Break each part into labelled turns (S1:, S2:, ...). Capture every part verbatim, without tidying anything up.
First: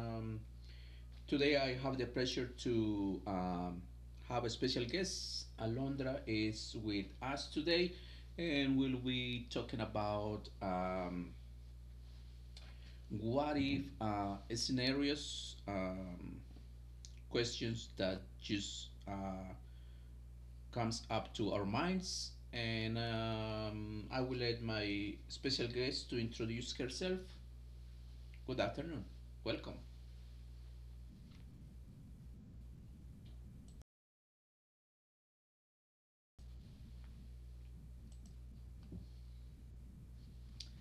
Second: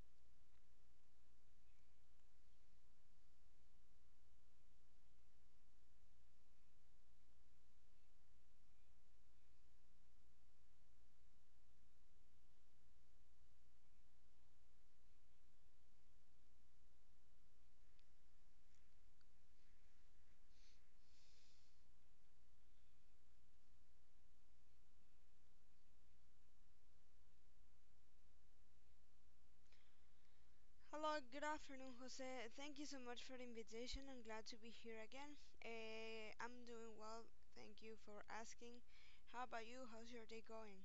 S1: um, Today I have the pleasure to um, have a special guest. Alondra is with us today, and we'll be talking about um, what if uh, scenarios, um, questions that just uh, comes up to our minds. And um, I will let my special guest to introduce herself. Good afternoon. Welcome.
S2: Hello, good afternoon, Jose. Thank you so much for the invitation. I'm glad to be here again. Uh, I'm doing well. Thank you for asking. How about you? How's your day going?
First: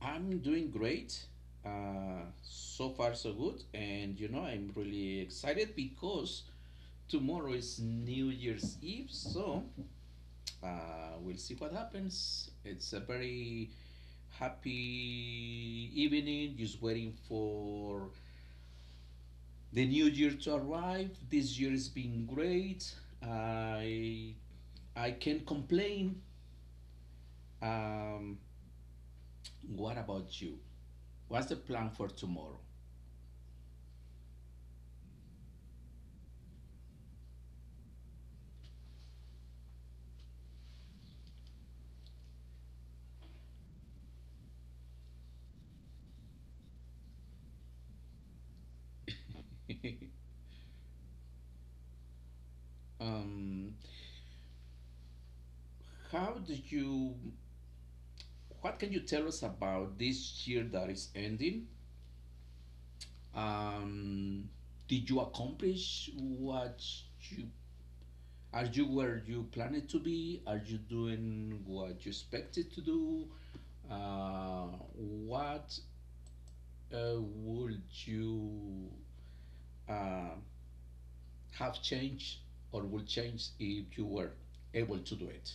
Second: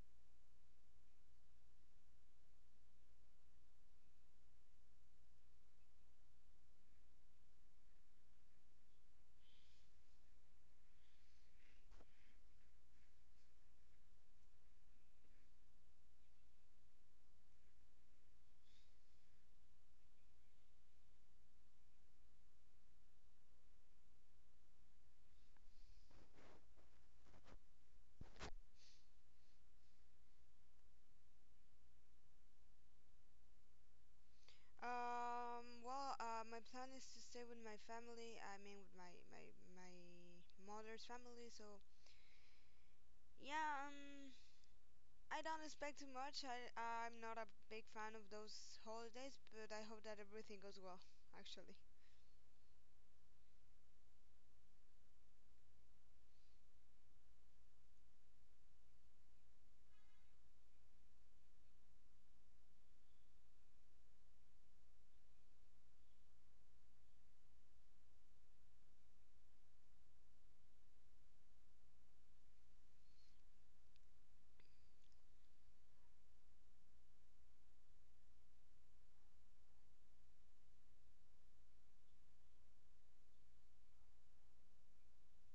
S1: I'm doing great. Uh, so far, so good. And you know, I'm really excited because tomorrow is New Year's Eve. So uh, we'll see what happens. It's a very happy evening, just waiting for the new year to arrive. This year has been great. I I can't complain. Um, what about you? What's the plan for tomorrow?
S2: Um, well, uh, my plan is to stay with my family. I mean, with my my my mother's family. So yeah, um, I don't expect too much. I I'm not a big fan of those holidays, but I hope that everything goes well. Actually,
S1: um, how do you? What can you tell us about this year that is ending? Um, did you accomplish what you are you where you planned to be? Are you doing what you expected to do? Uh, what Uh, would you uh, have changed or would change if you were able to do it?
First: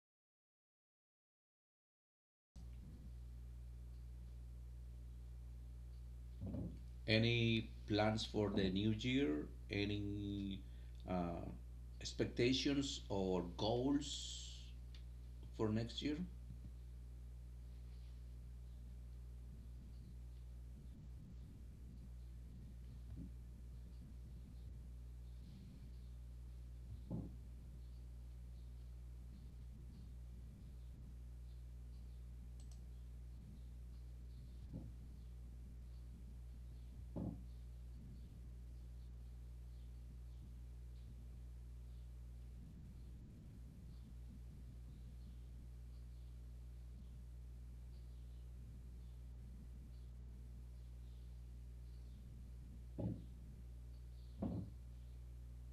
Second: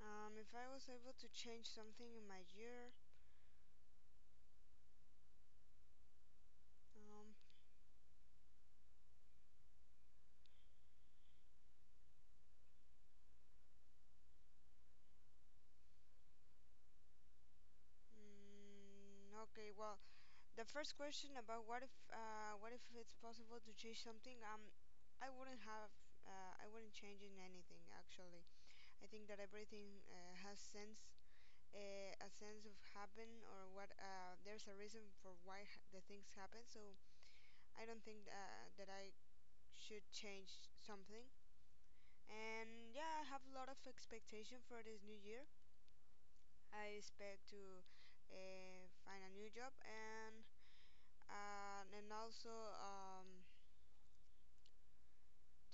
S2: um, if I was able to change something in my year, um,
S1: Any plans for the new year? Any uh, expectations or goals for next year?
S2: Mm, okay, well, the first question about what if uh, what if it's possible to change something? Um, I wouldn't have uh, I wouldn't change in anything actually. I think that everything uh, has sense, uh, a sense of happen or what uh, there's a reason for why ha- the things happen. So I don't think uh, that I should change something. And yeah, I have a lot of expectation for this new year. I expect to uh, find a new job and uh, and also um,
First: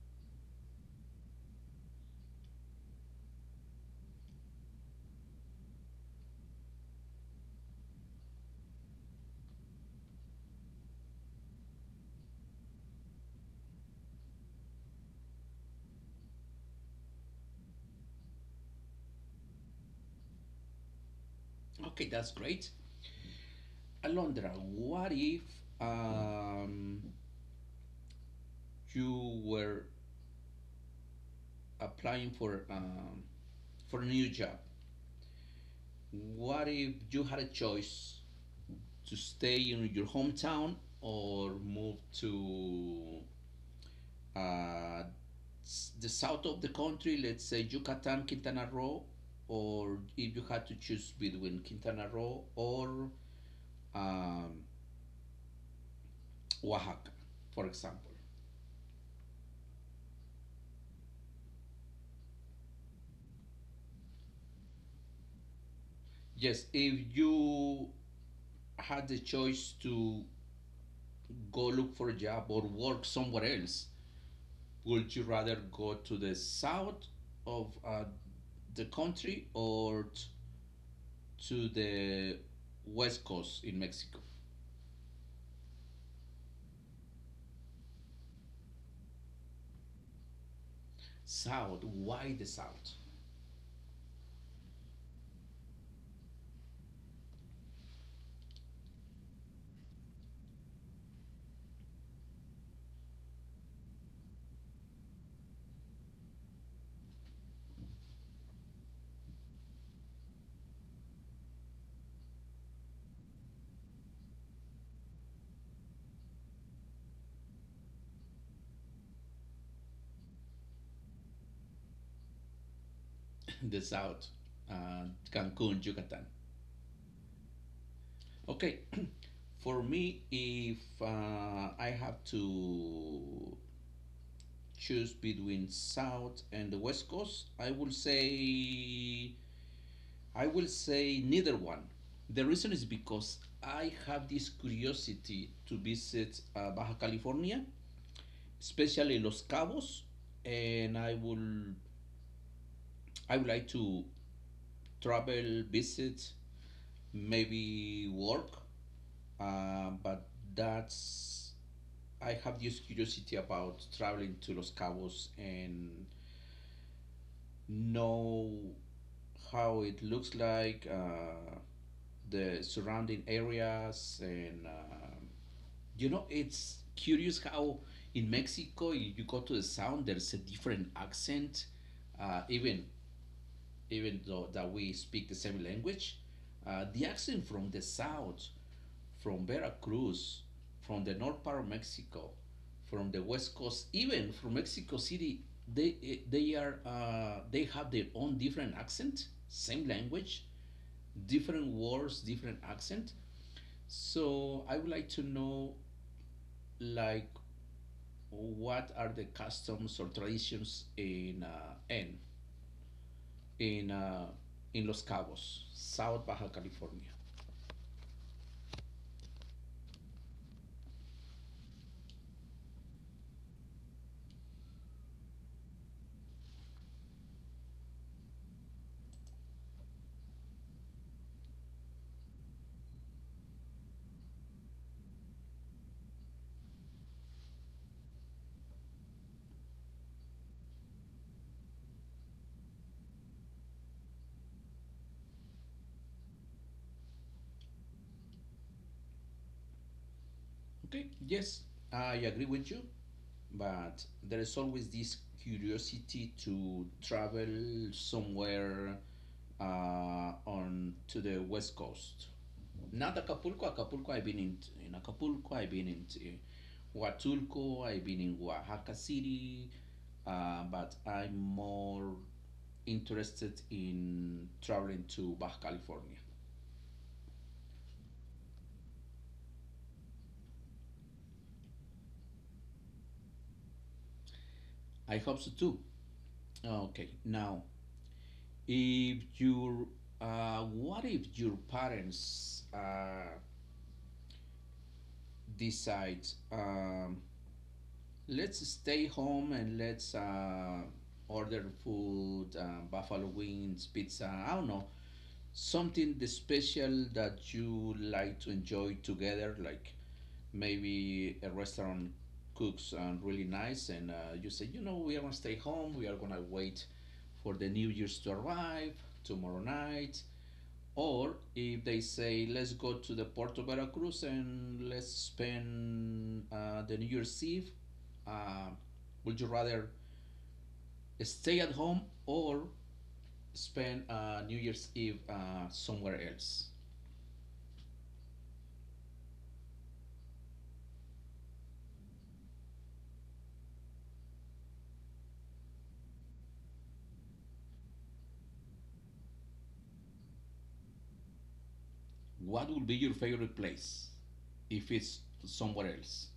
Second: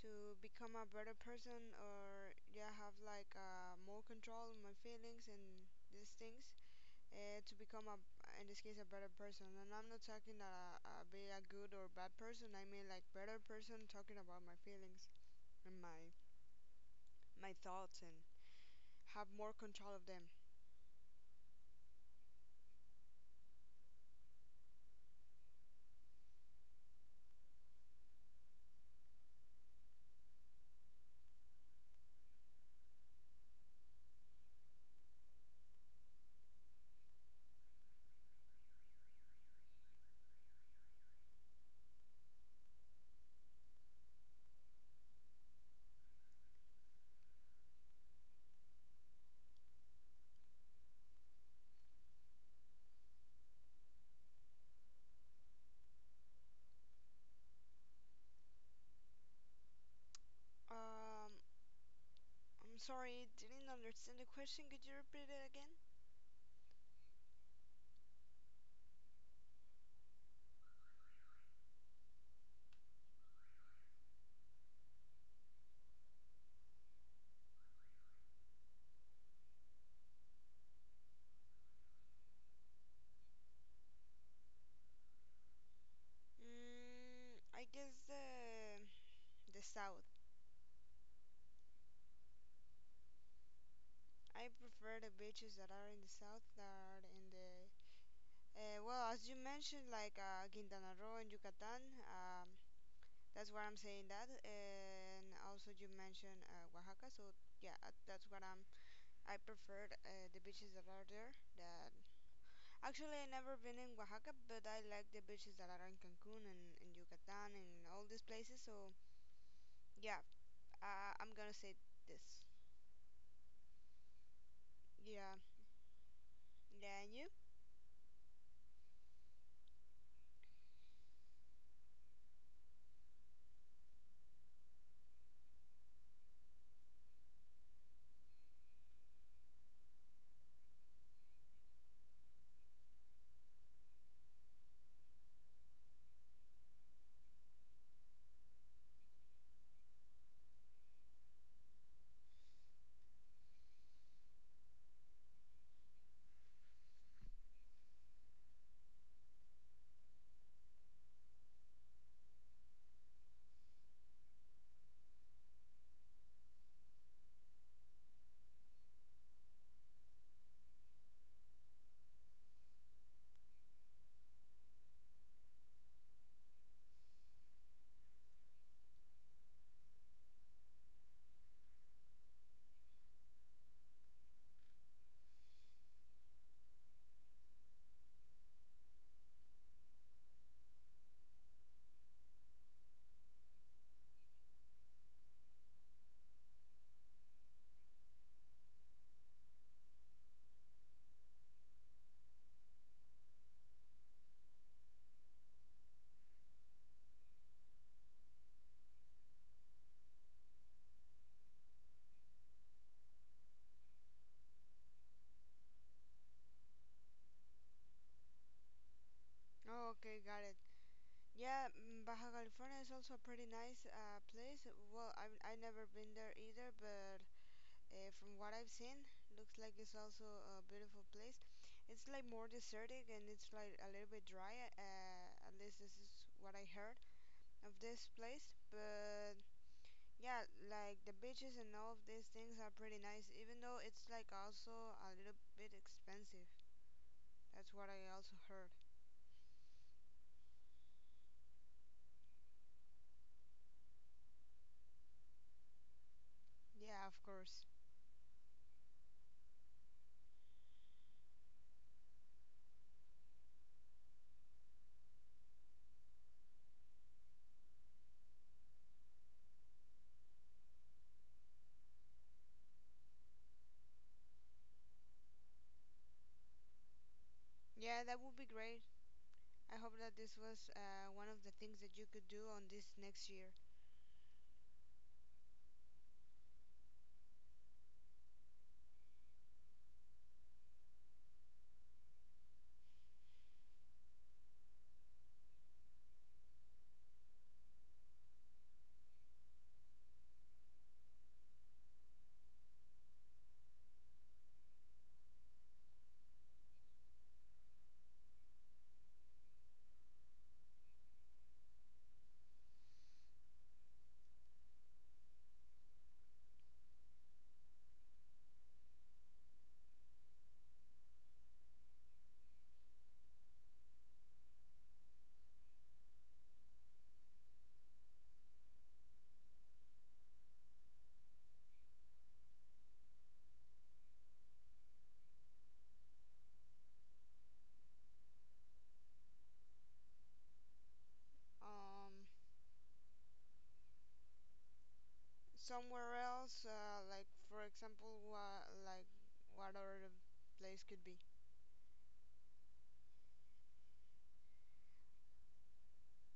S2: to become a better person or yeah have like uh, more control on my feelings and these things uh, to become a in this case a better person and I'm not talking that I, I be a good or bad person, I mean like better person talking about my feelings and my my thoughts and have more control of them.
S1: Okay, that's great. Alondra, what if um, you were applying for um, for a new job? What if you had a choice to stay in your hometown or move to uh, the south of the country, let's say Yucatan, Quintana Roo, or if you had to choose between Quintana Roo or um, Oaxaca, for example.
S2: um I'm sorry, didn't understand the question, could you repeat it again?
S1: Yes, if you had the choice to go look for a job or work somewhere else, would you rather go to the south of uh, the country or to the west coast in Mexico.
S2: mm, I guess the the south.
S1: South, why the south?
S2: I prefer the beaches that are in the south, that are in the uh, well, as you mentioned, like uh, Quintana Roo and Yucatan. Um, that's why I'm saying that, and also you mentioned uh, Oaxaca. So yeah, uh, that's what I'm. I prefer uh, the beaches that are there. That actually I never been in Oaxaca, but I like the beaches that are in Cancun and, and Yucatan and all these places. So yeah, uh, I'm gonna say this.
S1: the south, uh,
S2: Yeah,
S1: Cancun, Yucatan.
S2: yeah, and you?
S1: Okay, for me, if uh, I have to choose between south and the west coast, I will say I will say neither one. The reason is because I have this curiosity to visit uh, Baja California, especially Los Cabos, and I will I would like to travel, visit, maybe work, uh, but that's I have this curiosity about traveling to Los Cabos and know how it looks like, uh, the surrounding areas, and um you know, it's curious how in Mexico you you go to the sound, there's a different accent. Uh, even even though that we speak the same language, uh, the accent from the south, from Veracruz, from the north part of Mexico, from the west coast, even from Mexico City, they eh, they are uh, they have their own different accent, same language, different words, different accent. So I would like to know like what are the customs or traditions in uh, N. in uh, in Los Cabos, South Baja California.
S2: Oh, okay, got it. Yeah, mm, Baja California is also a pretty nice uh, place. Well, I've, I never been there either, but uh, from what I've seen, looks like it's also a beautiful place. It's like more desertic and it's like a little bit dry. Uh, at least this is what I heard of this place. But yeah, like the beaches and all of these things are pretty nice, even though it's like also a little bit expensive. That's what I also heard.
S1: Okay, yes, I agree with you, but there is always this curiosity to
S2: Yeah, of course.
S1: travel somewhere uh, on to the west coast. Not Acapulco. Acapulco, I've been in, in Acapulco. I've been in uh, Huatulco. I've been in Oaxaca City, uh, but I'm more interested in traveling to Baja California.
S2: Yeah, that would be great. I hope that this was uh, one of the things that you could do on this next year.
S1: I hope so too. Okay, now, if your uh, what if your parents uh, decide, um, let's stay home and let's uh, order food, uh, buffalo wings, pizza, I don't know, something the special that you like to enjoy together, like maybe a restaurant cooks um, really nice, and uh, you say, you know, we are gonna stay home. We are gonna wait for the New Year's to arrive tomorrow night. Or if they say, let's go to the Port of Veracruz and let's spend uh, the New Year's Eve, uh, would you rather stay at home or spend uh, New Year's Eve uh, somewhere else?
S2: Um, Somewhere else, uh, like for example, wha- like what other place could be?
S1: What would be your favorite place if it's somewhere else?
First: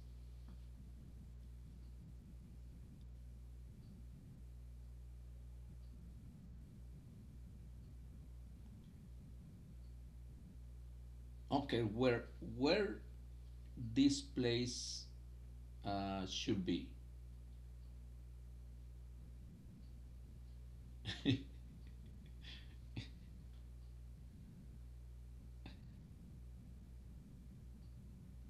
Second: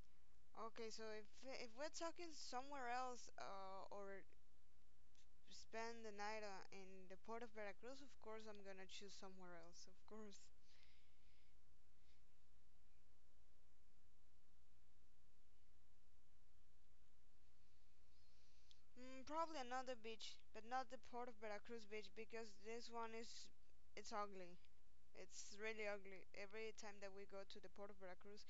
S2: Okay, so if if we're talking somewhere else uh, or spend the night uh, in the port of Veracruz, of course I'm gonna choose somewhere else, of course.
S1: Okay, where where this place uh, should be?
S2: Mm, probably another beach, but not the port of
S1: it's
S2: Veracruz beach because this one is it's ugly. It's really ugly. Every time that we go to the port of Veracruz,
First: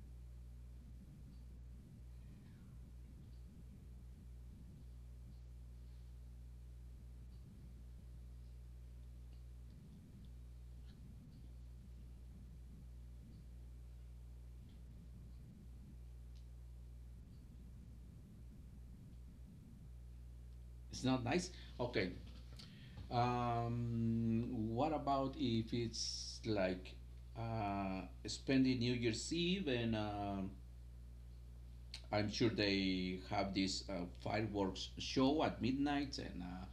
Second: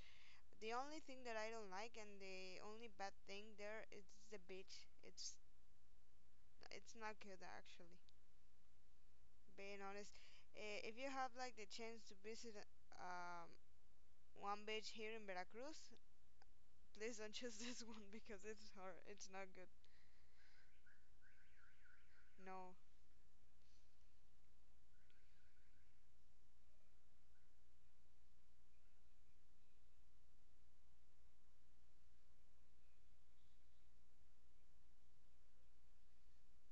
S2: the only thing that I don't like and the only bad thing there is the beach. It's it's not good actually. Being honest, eh, if you have like the chance to visit um, one beach here in Veracruz, please don't choose this one because it's hard. It's not good.
S1: not nice. Okay.
S2: No.
S1: Um, what about if it's like uh, spending New Year's Eve and um I'm sure they have this uh, fireworks show at midnight and uh,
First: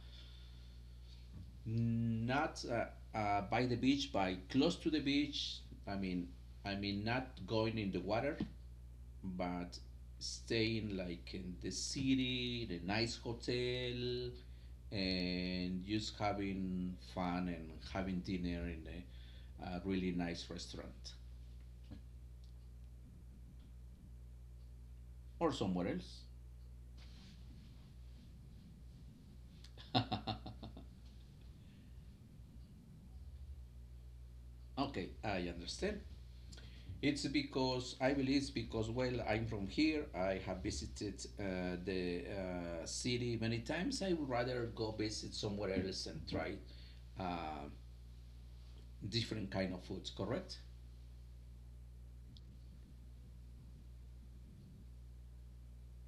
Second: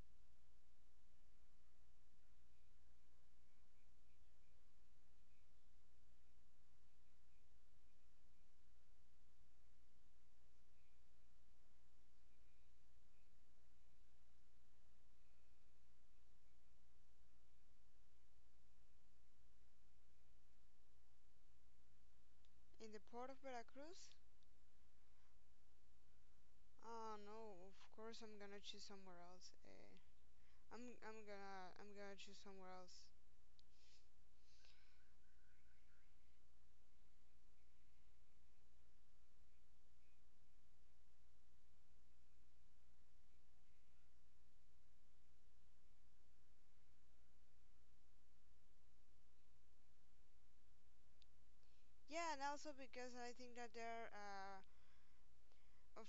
S1: not uh, uh, by the beach, by close to the beach. I mean, I mean not going in the water, but staying like in the city, the nice hotel, and just having fun and having dinner in a, a really nice restaurant
S2: In the port of Veracruz?
S1: or somewhere else.
S2: Oh no. Of course I'm gonna choose somewhere else. Uh, I'm I'm gonna I'm gonna choose somewhere else.
S1: okay, I understand. It's because I believe it's because well I'm from here. I have visited uh, the uh, city many times. I would rather go visit somewhere else and try uh, different kind of foods. Correct?
S2: Yeah, and also because I think that there uh, of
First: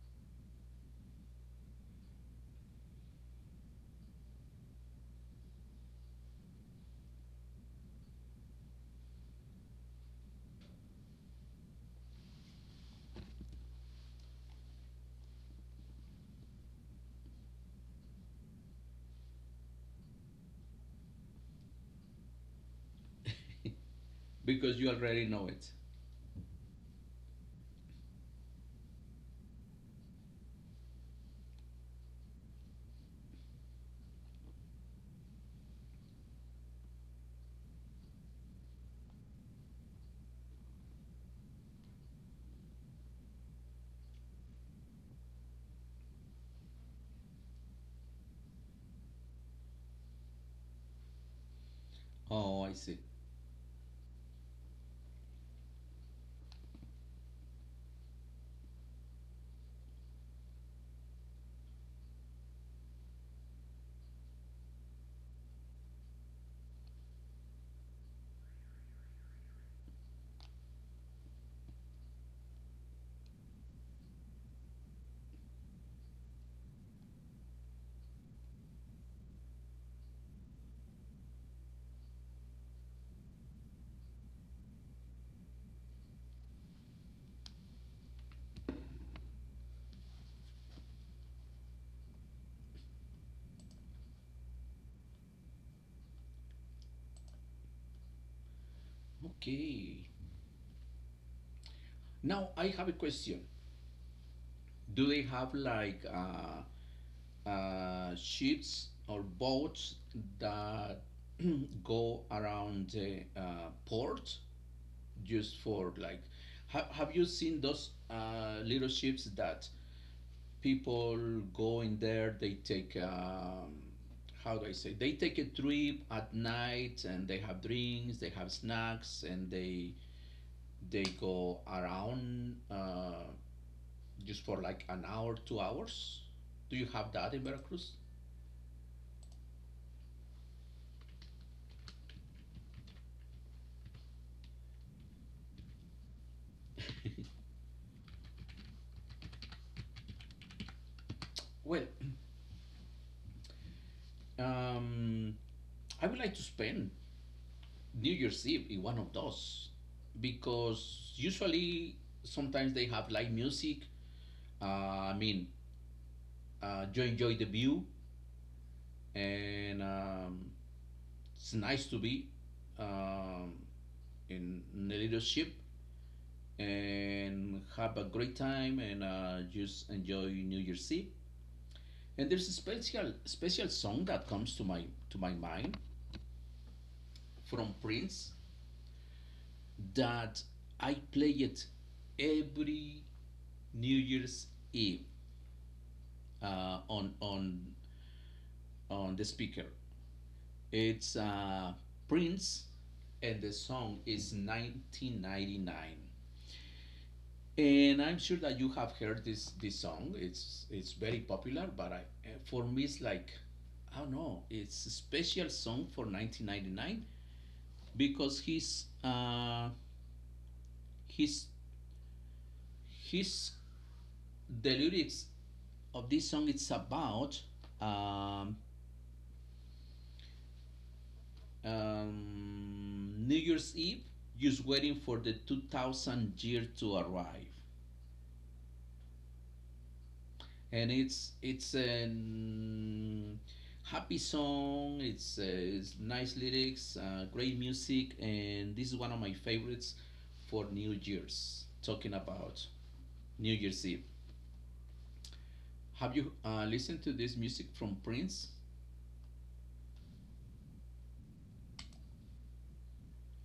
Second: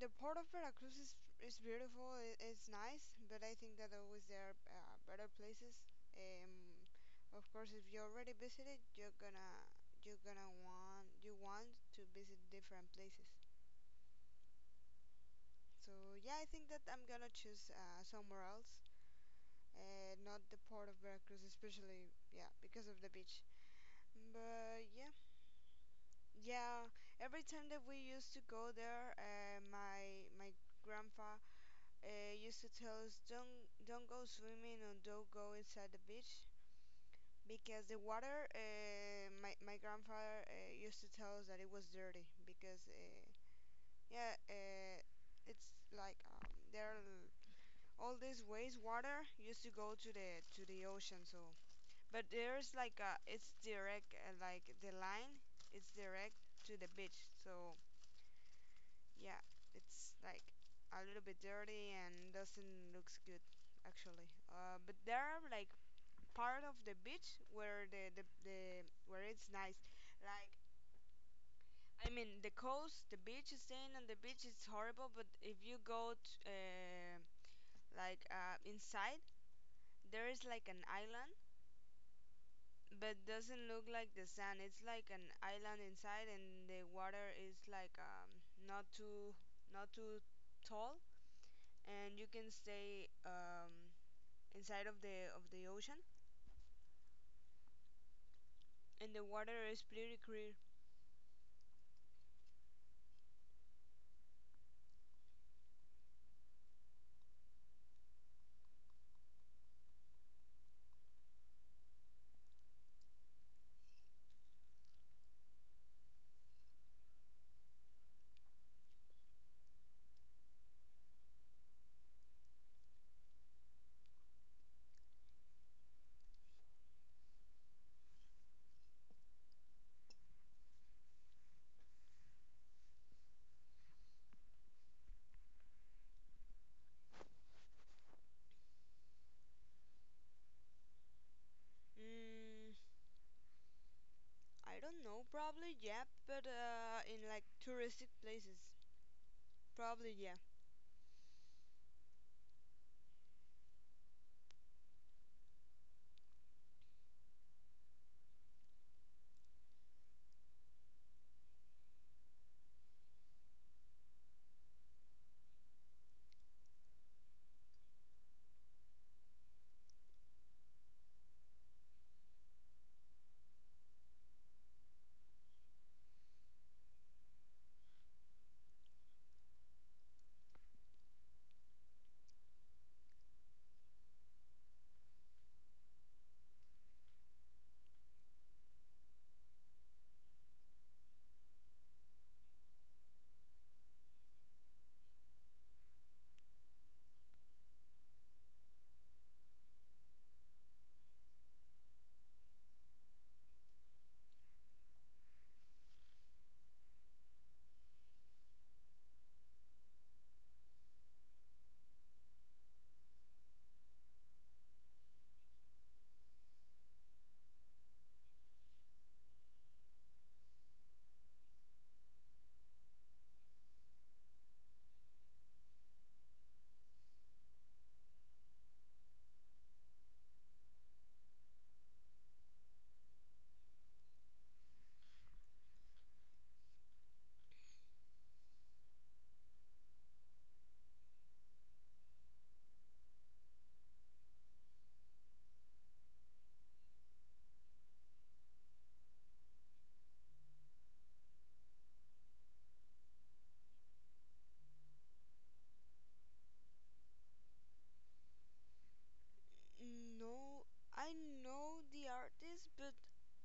S2: the port of Veracruz is is beautiful. It, it's nice, but I think that always there are uh, better places. Um, of course, if you already visited, you're gonna you're gonna want you want to visit different places. So yeah, I think that I'm gonna choose uh, somewhere else, uh, not the port of Veracruz, especially yeah because of the beach.
S1: because
S2: But
S1: you
S2: yeah,
S1: already know it.
S2: yeah. Every time that we used to go there, uh, my my grandpa uh, used to tell us don't don't go swimming or don't go inside the beach because the water uh, my, my grandfather uh, used to tell us that it was dirty because uh, yeah uh, it's like um, there are all this wastewater used to go to the to the ocean so but
S1: Oh, I
S2: there's
S1: see.
S2: like a, it's direct uh, like the line it's direct to the beach so yeah, it's like a little bit dirty and doesn't looks good actually. Uh, but there are like part of the beach where the, the, the where it's nice. Like I mean, the coast, the beach, staying on the beach is horrible. But if you go t- uh, like uh, inside, there is like an island, but doesn't look like the sand. It's like an island inside, and the water is like um, not too not too tall and you can stay um, inside of the of the ocean and the water is
S1: Okay.
S2: pretty clear.
S1: Now I have a question. Do they have like uh, uh, ships or boats that go around the uh, port used for like ha- have you seen those uh, little ships that people go in there? They take um, how do I say, they take a trip at night and they have drinks, they have snacks, and they they go around uh, just for like an hour, two hours? Do you have that in Veracruz?
S2: mm, I don't know, probably yeah but uh, in like touristic places probably yeah.
S1: Well, um, I would like to spend New Year's Eve is one of those because usually sometimes they have live music. Uh, I mean, uh, you enjoy the view, and um, it's nice to be um, in, in a little ship and have a great time and uh, just enjoy New Year's Eve. And there's a special special song that comes to my to my mind from Prince that I play it every New Year's Eve uh, on on on the speaker. It's uh, Prince, and the song is nineteen ninety-nine. And I'm sure that you have heard this this song. It's it's very popular, but I, eh, for me it's like I don't know. It's a special song for nineteen ninety-nine because his uh, his his the lyrics of this song it's about um, um, New Year's Eve, just waiting for the two thousand year to arrive, and it's it's a happy song. It's uh, it's nice lyrics, uh, great music, and this is one of my favorites for New Year's. Talking about New Year's Eve, have you uh, listened to this music from Prince,
S2: No, I know the artist but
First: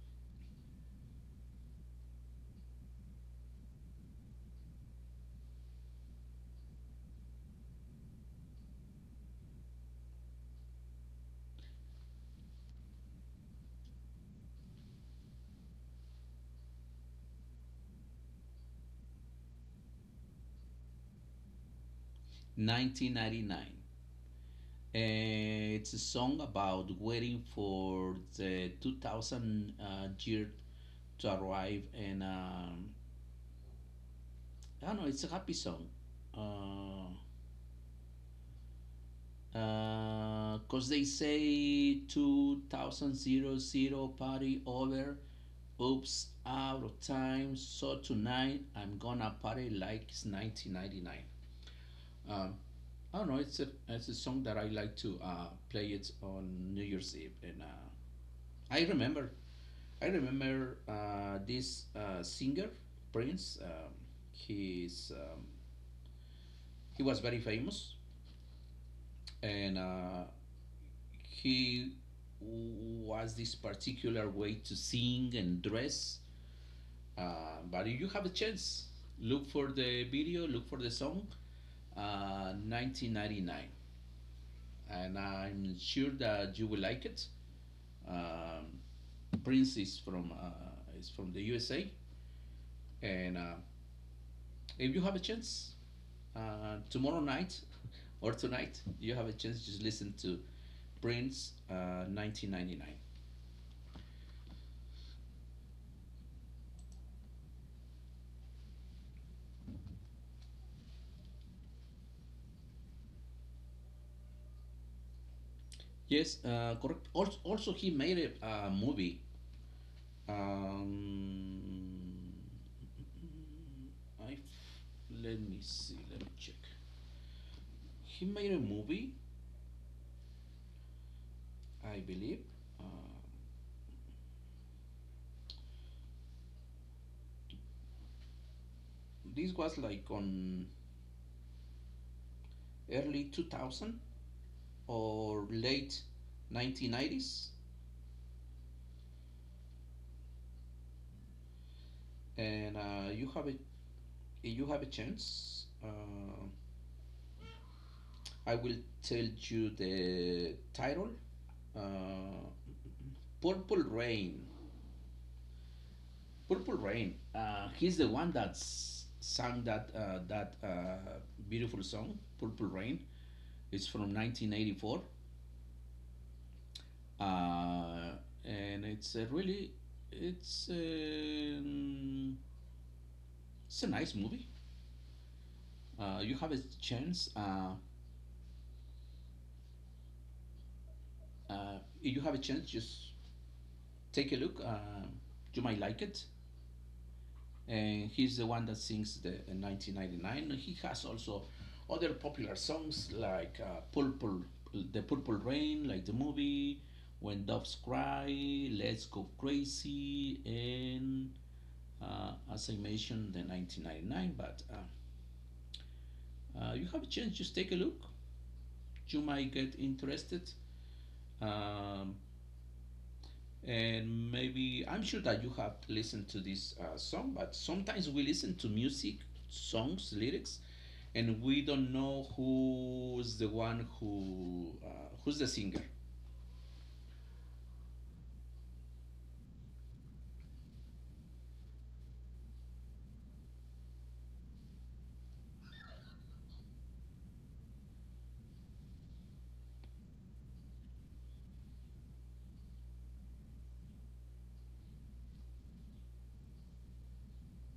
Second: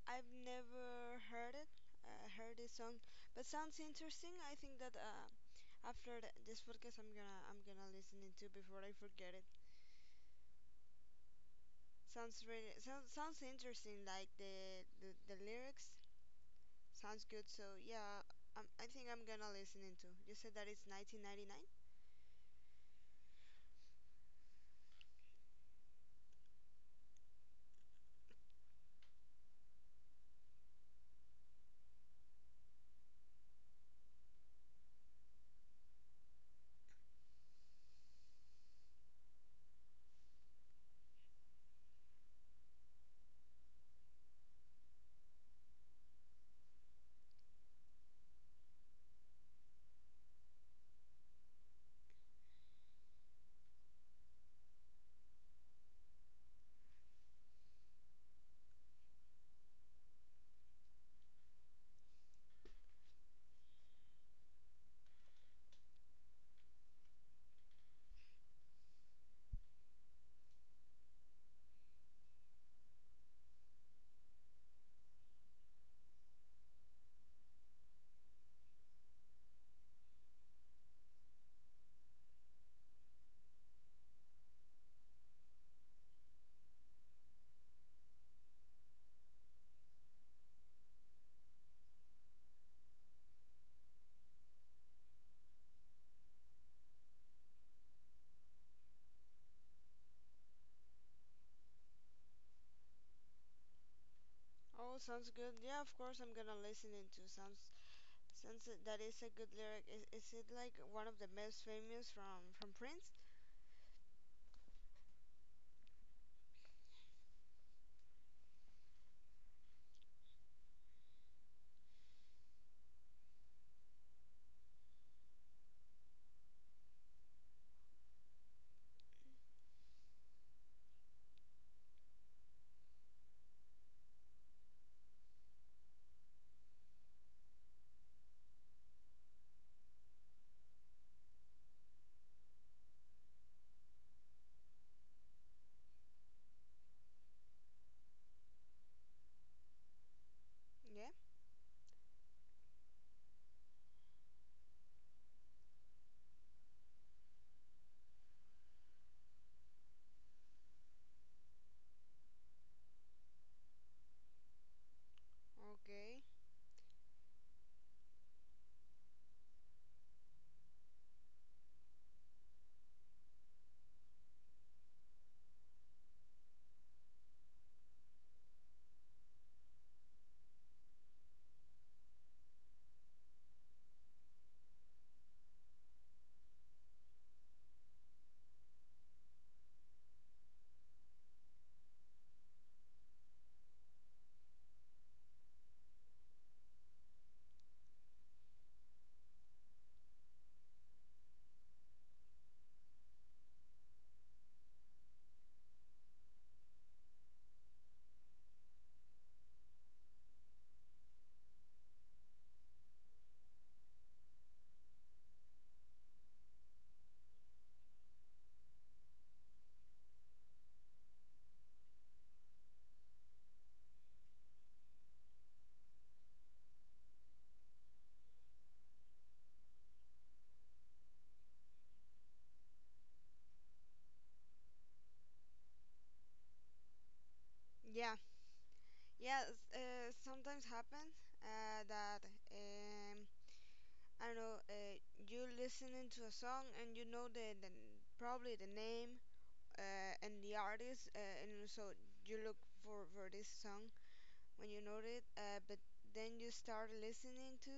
S2: I've never heard it uh, heard this song but sounds interesting. I think that uh, after th- this podcast i'm gonna i'm gonna listen to before I forget it. Sounds really sounds sounds interesting like the the, the lyrics. Sounds good. So yeah, um, I think I'm gonna listen into. You said that it's nineteen ninety-nine.
S1: nineteen ninety-nine? Uh, it's a song about waiting for the two thousand uh, year to arrive, and um, I don't know, it's a happy song. Uh, because they say two thousand party over, oops, out of time, so tonight I'm gonna party like it's nineteen ninety-nine. Um, I don't know, it's a, it's a song that I like to uh, play it on New Year's Eve, and uh, I remember I remember uh, this uh, singer Prince. Um, he's um, he was very famous, and uh, he was this particular way to sing and dress. Uh, but if you have a chance, look for the video, look for the song, uh, nineteen ninety-nine, and I'm sure that you will like it. Um, Prince is from uh, is from the U S A, and uh, if you have a chance, uh, tomorrow night or tonight, you have a chance to listen to Prince uh, nineteen ninety-nine.
S2: Oh, sounds good. Yeah, of course I'm gonna listen into. Sounds sounds uh, That is a good lyric. Is, is it like one of the most famous from from Prince?
S1: Yes, uh, correct. Also, also, he made a uh, movie. Um, I, Let me see, let me check. He made a movie, I believe. Uh, this was like on early two thousand or late nineteen nineties.
S2: Yeah.
S1: And uh, you have a you have a chance, uh, I will tell you the title uh, Purple Rain.
S2: Okay.
S1: Purple Rain. Uh, he's the one that sang that uh, that uh, beautiful song, Purple Rain. It's from nineteen eighty-four, uh, and it's a really it's a it's a nice movie. Uh, you have a chance. Uh, uh, if you have a chance, just take a look. Uh, you might like it. And he's the one that sings the in nineteen ninety-nine. He has also other popular songs like uh, Purple, the Purple Rain, like the movie, When Doves Cry, Let's Go Crazy, and uh, as I mentioned, the nineteen ninety-nine. But uh, uh, you have a chance, just take a look. You might get interested. Um, And maybe I'm sure that you have listened to this uh, song, but sometimes we listen to music, songs, lyrics, and we don't know who's the one who uh, who's the singer.
S2: Yeah. Yeah. S- Uh, sometimes happen uh, that um I don't know. Uh, you listening to a song and you know the, the probably the name uh, and the artist uh, and so you look for for this song when you know it, uh, but then you start listening to,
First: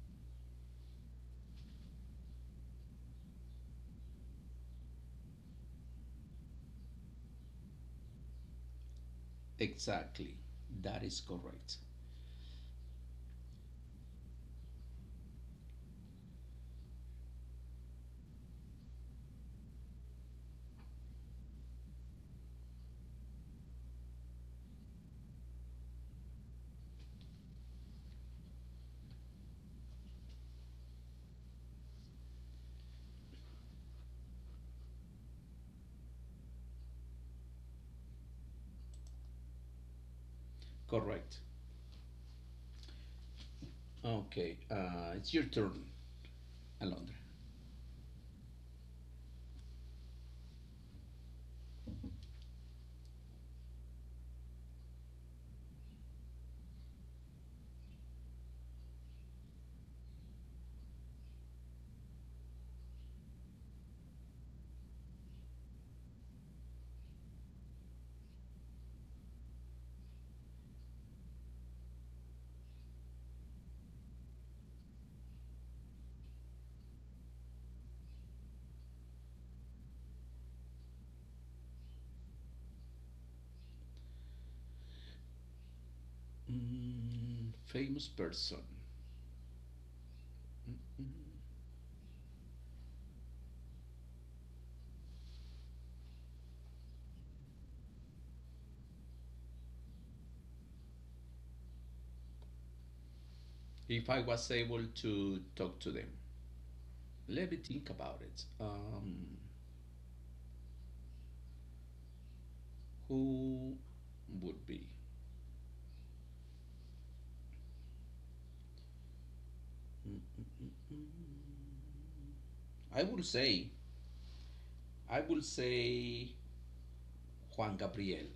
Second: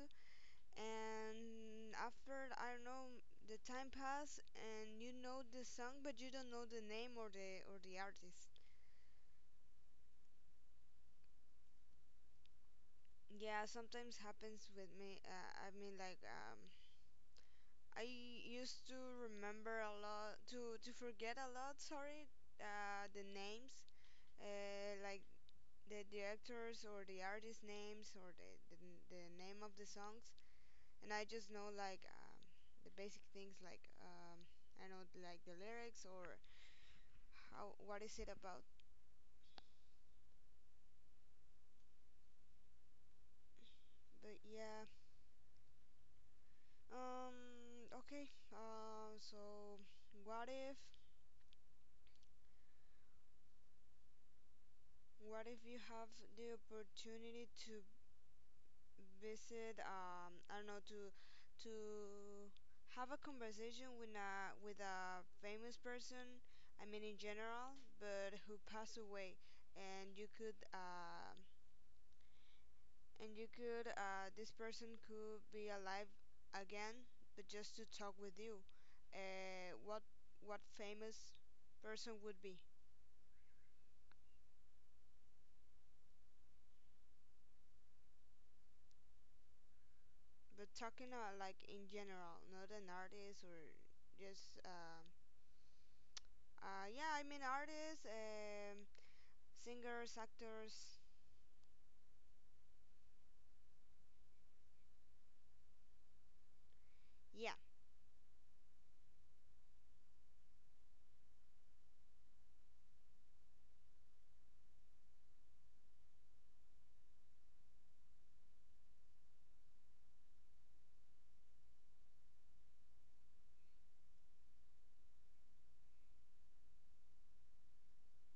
S2: and after I don't know, the time pass, and you know the song, but you don't know the name or the or the artist.
S1: Exactly, that is correct.
S2: Yeah, sometimes happens with me. Uh, I mean, like um, I used to remember a lot, to to forget a lot. Sorry, uh, the names, uh, like the directors or the artist names or the, the the name of the songs, and I just know like um, the basic things like um, I know like the lyrics or how what is it about.
S1: Correct.
S2: But
S1: Okay,
S2: yeah,
S1: uh, it's your turn, Alondra.
S2: um, okay. Um, uh, so what if what if you have the opportunity to visit um, I don't know to to have a conversation with a with a famous person. I mean in general, but who passed away, and you could. Uh, and you could uh, this person could be alive again but just to talk with you uh, what what famous person would be
S1: Mm, famous person.
S2: but
S1: Mm, mm.
S2: talking uh, like in general not an artist or just uh, uh, yeah I mean artists um, singers actors.
S1: If I was able to talk to them, let
S2: Yeah.
S1: me think about it. Um, who would be? Mm, I would say, I would say Juan Gabriel.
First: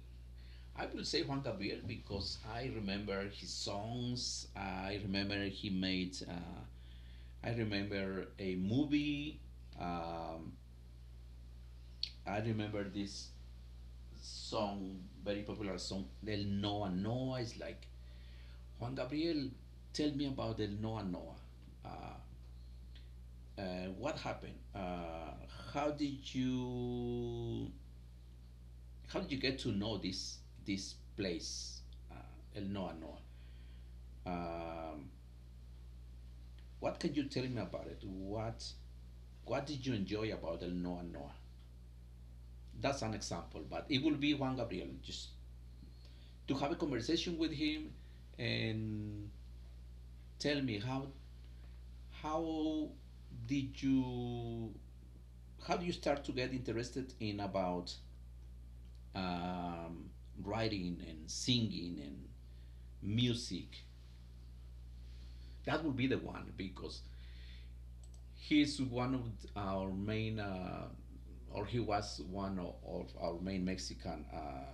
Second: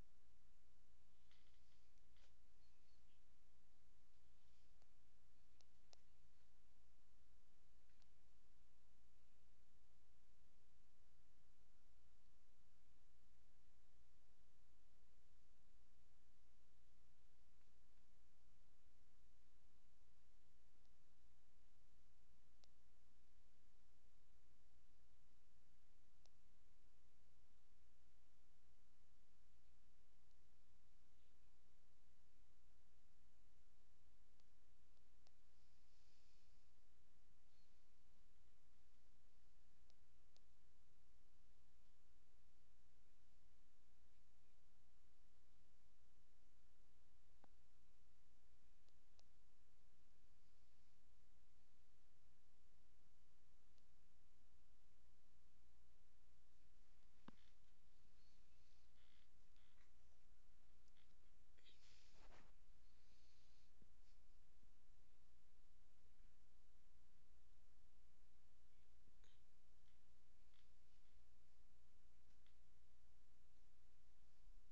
S1: I would say Juan Gabriel because I remember his songs. I remember he made. Uh, I remember a movie. Um, I remember this song, very popular song, Del Noa Noa. It's like Juan Gabriel. Tell me about Del Noa Noa. Uh, uh, what happened? Uh, how did you How did you get to know this this place, uh, El Noa Noa? Um, what can you tell me about it? What what did you enjoy about El Noa Noa? That's an example, but it will be Juan Gabriel. Just to have a conversation with him and tell me how how did you how do you start to get interested in about um, writing and singing and music? That would be the one because he's one of our main, uh, or he was one of of our main Mexican uh,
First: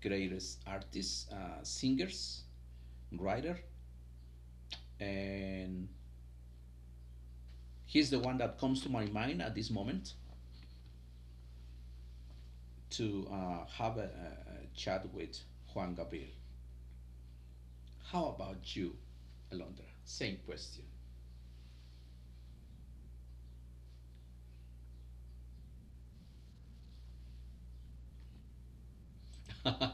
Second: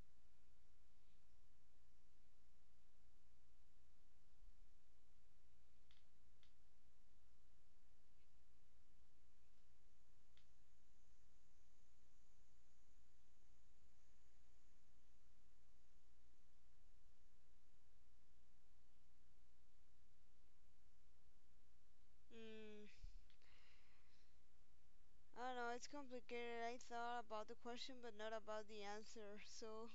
S1: greatest artists, uh, singers, writer, and he's the one that comes to my mind at this moment to uh, have a, a a chat with Juan Gabriel. How about you, Alondra? Same question.
S2: mm, I don't know, it's complicated. I thought about the question but not about the answer so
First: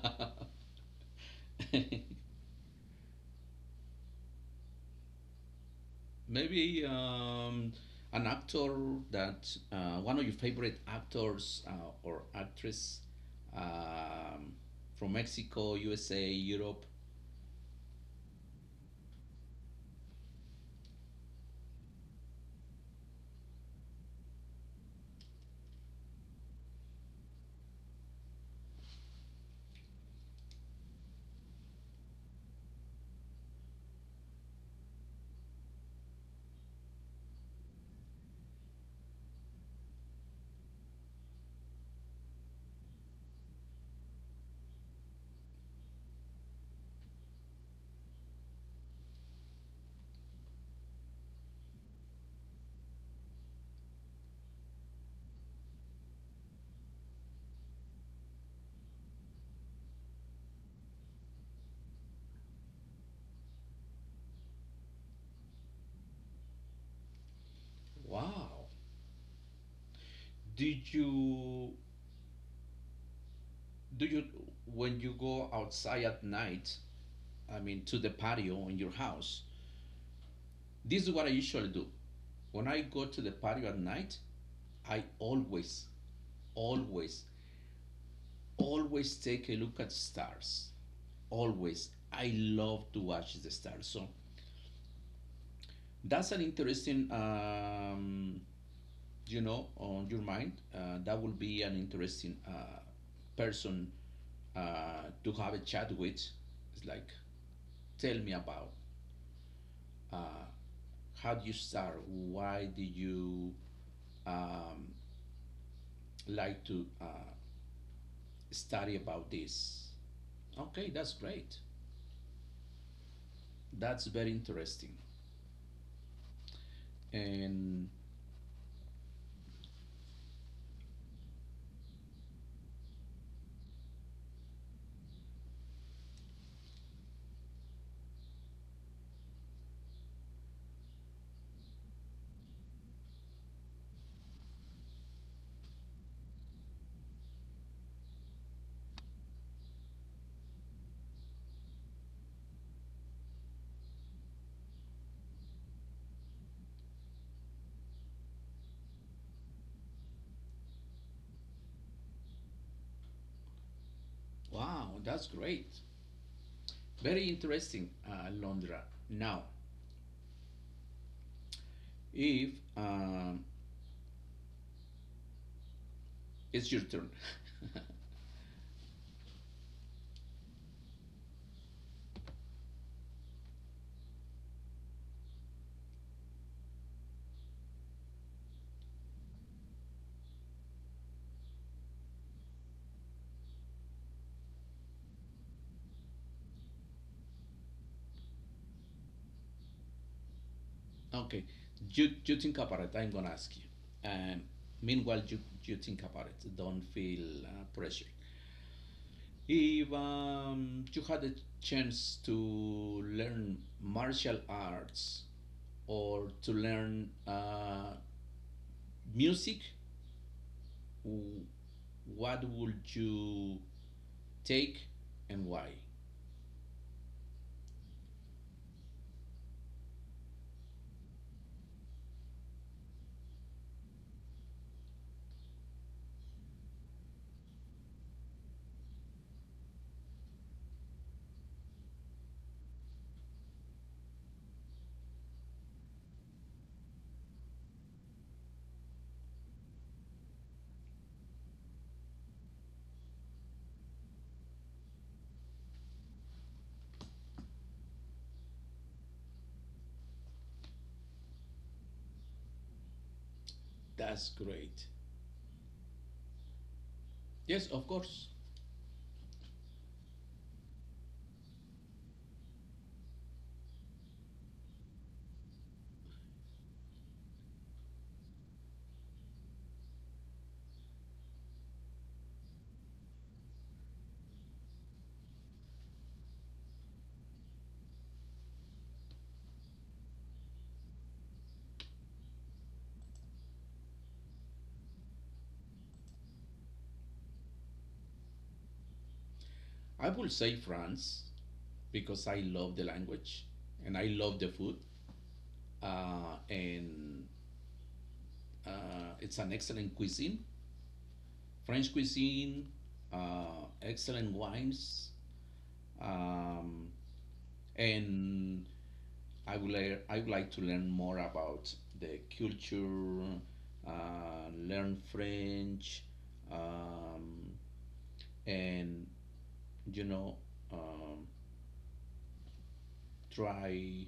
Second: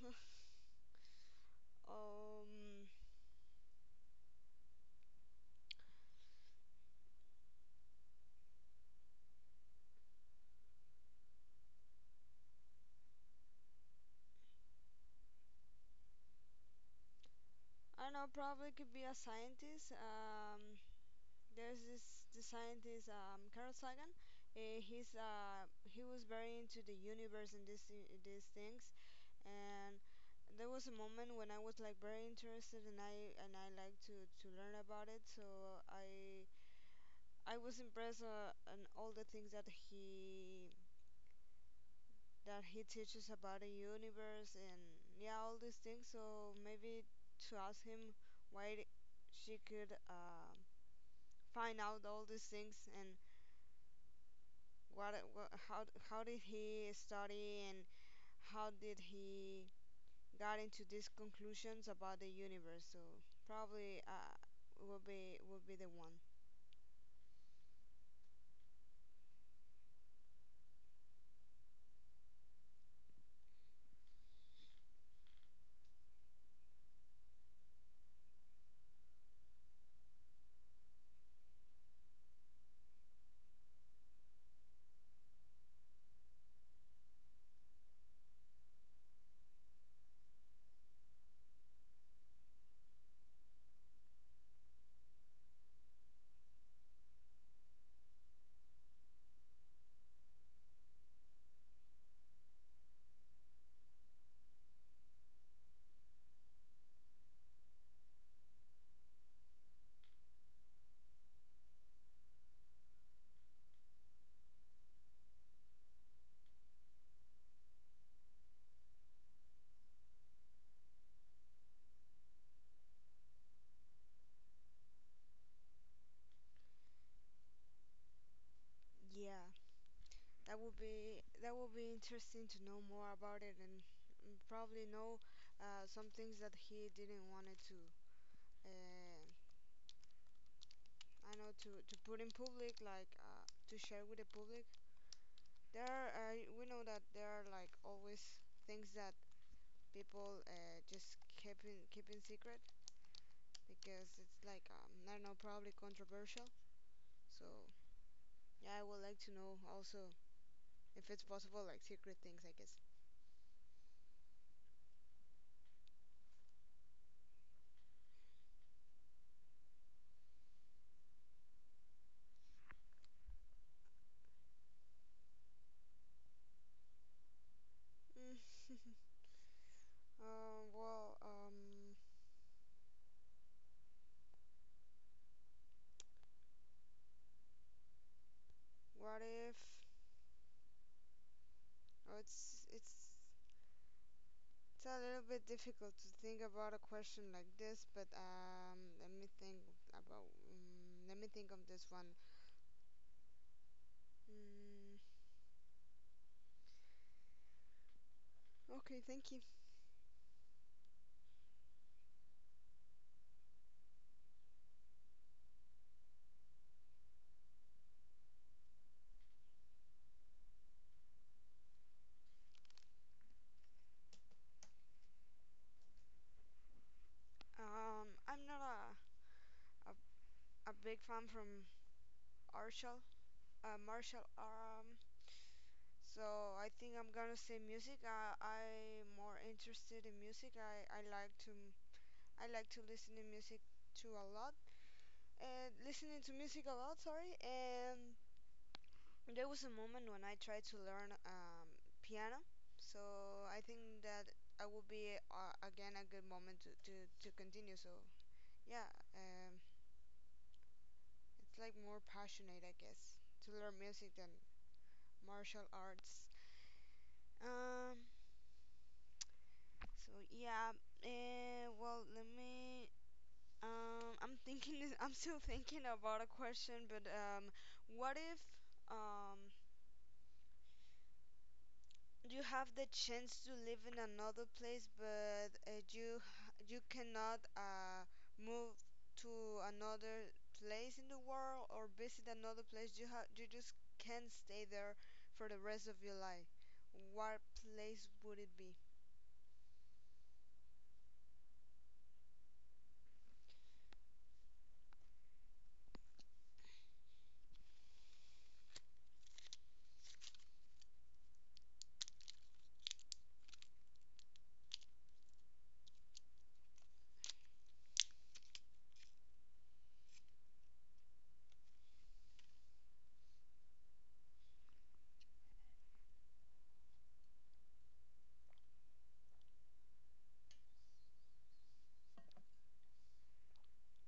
S2: um
S1: Maybe um, an actor that uh, one of your favorite actors uh, or actress um, from Mexico, U S A, Europe.
S2: I don't know, probably could be a scientist. Um, there's this, the scientist um, Carl Sagan. Uh, he's uh, he was very into the universe and this these things, and there was a moment when I was like very interested and I and I like to to learn about it. So I I was impressed uh, on all the things that he that he teaches about the universe and yeah all these things. So maybe to ask him why she could uh, find out all these things and what, what how how did he study and how did he got into these conclusions about the universe so probably uh will be will be the one.
S1: Wow. Did you do you when you go outside at night? I mean, to the patio in your house. This is what I usually do. When I go to the patio at night, I always, always always take a look at stars. Always. I love to watch the stars. So that's an interesting, um, you know, on your mind. Uh, that will be an interesting uh, person uh, to have a chat with. It's like, tell me about uh, how do you start? Why do you um, like to uh, study about this? Okay, that's great. That's very interesting. And
S2: Yeah, that would be that would be interesting to know more about it and mm, probably know uh, some things that he didn't wanted to uh, I know to, to put in public like uh, to share with the public. There are, uh, we know that there are like always things that people uh, just keeping keeping secret because it's like um, I don't know, probably controversial. So yeah, I would like to know also if it's possible, like secret things, I guess.
S1: wow, that's great. Very interesting, uh, Alondra. Now, if um, it's your turn,
S2: Um, well, um, what if? Oh, it's it's it's a little bit difficult to think about a question like this, but um, let me think about um, let me
S1: okay,
S2: think of this one.
S1: you, you think about it. I'm gonna ask you. And
S2: Mm,
S1: meanwhile, you, you think about it. Don't feel uh, pressure.
S2: okay, thank you.
S1: If um, you had a chance to learn martial arts or to learn uh, music, w- what would you take and why?
S2: Um, I'm not a, a a big fan from Arshel uh, martial um so I think I'm gonna say music. I I'm more interested in music. I I like to I like to listen to music to a lot and listening to music a lot. Sorry. And there was a moment when I tried to learn um piano. So I think that I will be uh, again a good moment to to to continue. So yeah, um, it's like more passionate I guess to learn music
S1: That's
S2: than
S1: great.
S2: martial arts.
S1: Yes, of
S2: Um,
S1: course.
S2: So yeah, uh, well, let me. Um, I'm thinking. I'm still thinking about a question, but um, what if um you have the chance to live in another place, but uh, you h- you cannot uh move to another place in the world or visit another place. You have you just can't stay there for the rest of your life. What place would it be?
S1: I will say France because I love the language and I love the food. Uh, and uh, It's an excellent cuisine. French cuisine, uh, excellent wines. Um, and I would, like, I would like to learn more about the culture, uh, learn French, um, and, you know, um, try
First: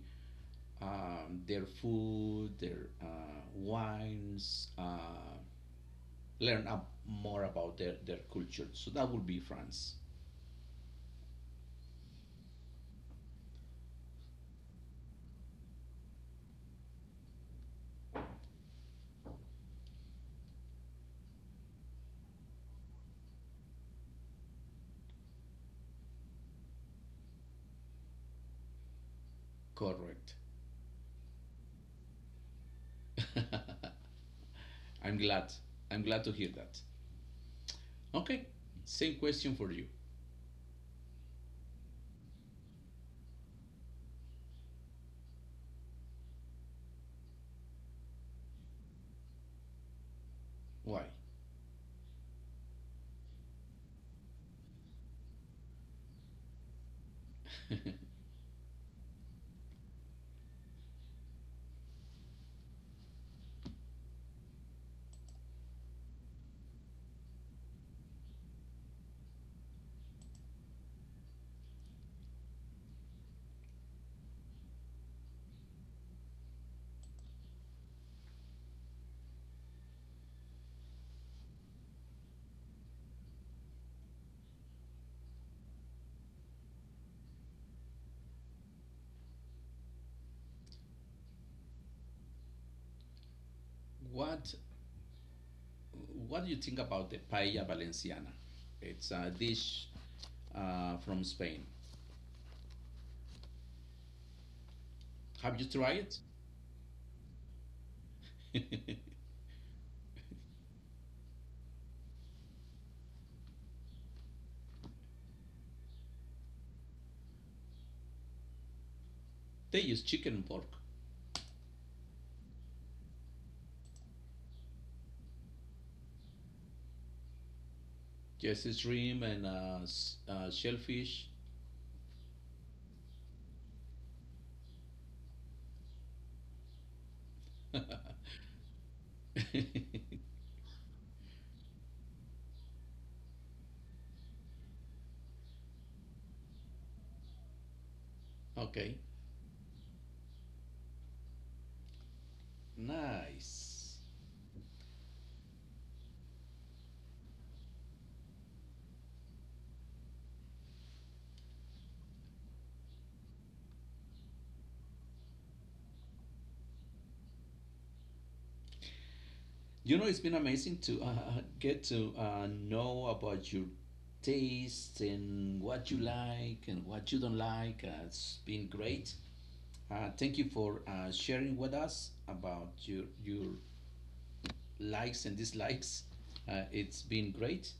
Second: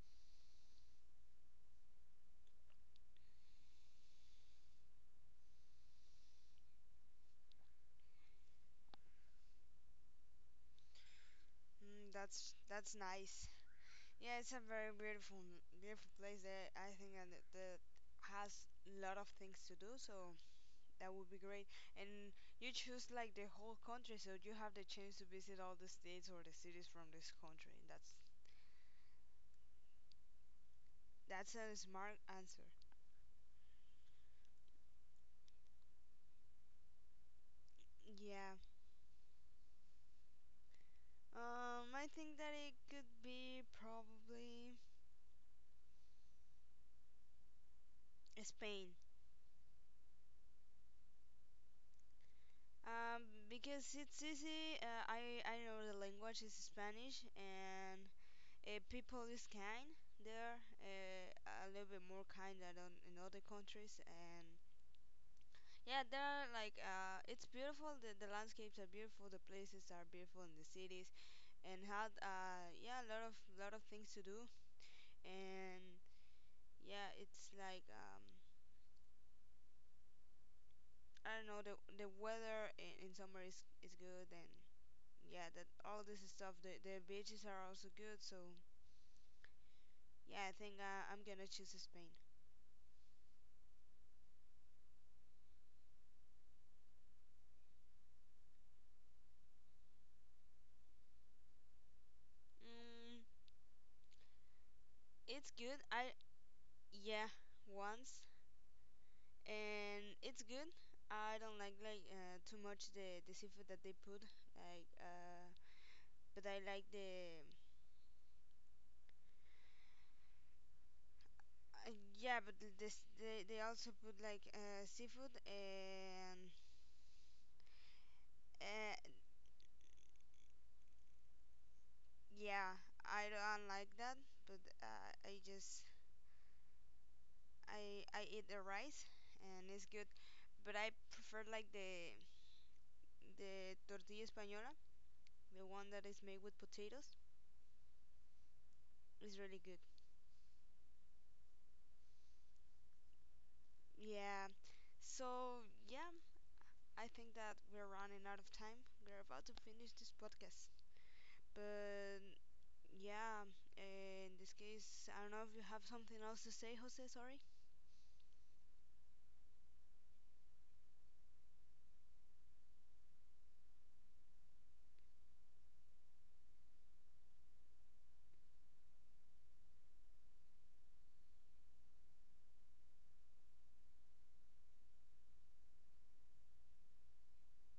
S1: um, their food, their uh, wines, uh, learn up more about their, their culture. So that would be France.
S2: Mm, that's that's nice. Yeah, it's a very beautiful, beautiful place there. I think and it- that has a lot of things to do, so that would be great. And you choose like the whole country, so you have the chance to visit all the states or the cities from this country. That's
S1: Correct.
S2: that's a smart answer.
S1: I'm glad. I'm glad to hear that. Okay.
S2: Yeah.
S1: Same question for you.
S2: Um, I think that it could be probably Spain.
S1: Why?
S2: Um, because it's easy. Uh, I I know the language is Spanish and uh, people is kind there uh, a little bit more kind than on, in other countries and yeah there are like uh, it's beautiful the, the landscapes are beautiful the places are beautiful in the cities and had uh, yeah a lot of lot of things to do and yeah it's like um, I don't know the the weather in, in summer is, is good and yeah that all this stuff the, the beaches are also good so yeah I think uh, I'm gonna choose Spain.
S1: what What do you think about the paella valenciana? It's a dish uh, from Spain.
S2: mm, it's
S1: Have you
S2: good
S1: tried
S2: I,
S1: it?
S2: yeah, once, and it's good. I don't like like uh, too much the the seafood that they put, like uh, but I like the
S1: they use chicken and pork.
S2: uh, yeah, but the, this they they also put like uh, seafood and
S1: Jesse
S2: uh,
S1: shrimp and uh, s- uh, shellfish.
S2: yeah, I don't like that, but uh, I just I I eat the rice and it's good, but I prefer like the the tortilla española, the one that is made with potatoes.
S1: okay,
S2: It's really good.
S1: nice.
S2: Yeah. So, yeah, I think that we're running out of time. We're about to finish this podcast. But, yeah, in this case, I don't know if you have something else to say, Jose. Sorry.
S1: You know, it's been amazing to uh, get to uh, know about your tastes and what you like and what you don't like. Uh, it's been great. Uh, thank you for uh, sharing with us about your your likes and dislikes. Uh, it's been great,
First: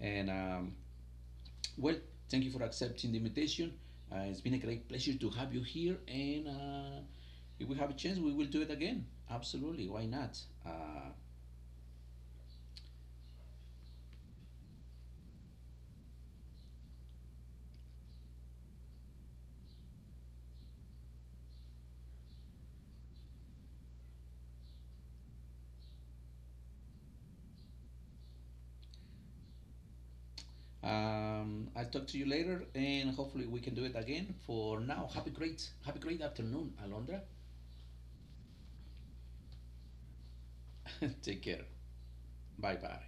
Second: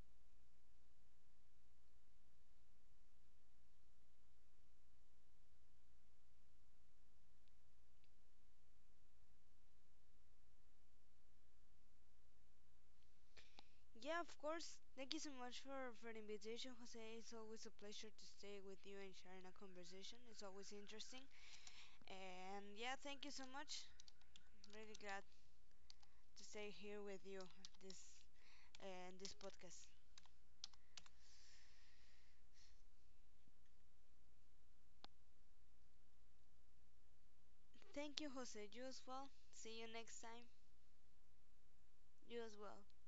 S1: and um, well, thank you for accepting the invitation. Uh, it's been a great pleasure to have you here, and uh, if we have a chance, we will do it again. Absolutely, why not? Uh,
S2: Yeah, of course. Thank you so much for, for the invitation, Jose. It's always a pleasure to stay with you and sharing a conversation. It's always interesting. And yeah, thank you so much. Really glad to stay here with you this and this podcast.
S1: um, I'll talk to you later, and hopefully we can do it again. For now, have a great, have a great afternoon, Alondra.
S2: Thank you, Jose. You as well. See you next time.
S1: Take care.
S2: You as
S1: Bye
S2: well.
S1: bye.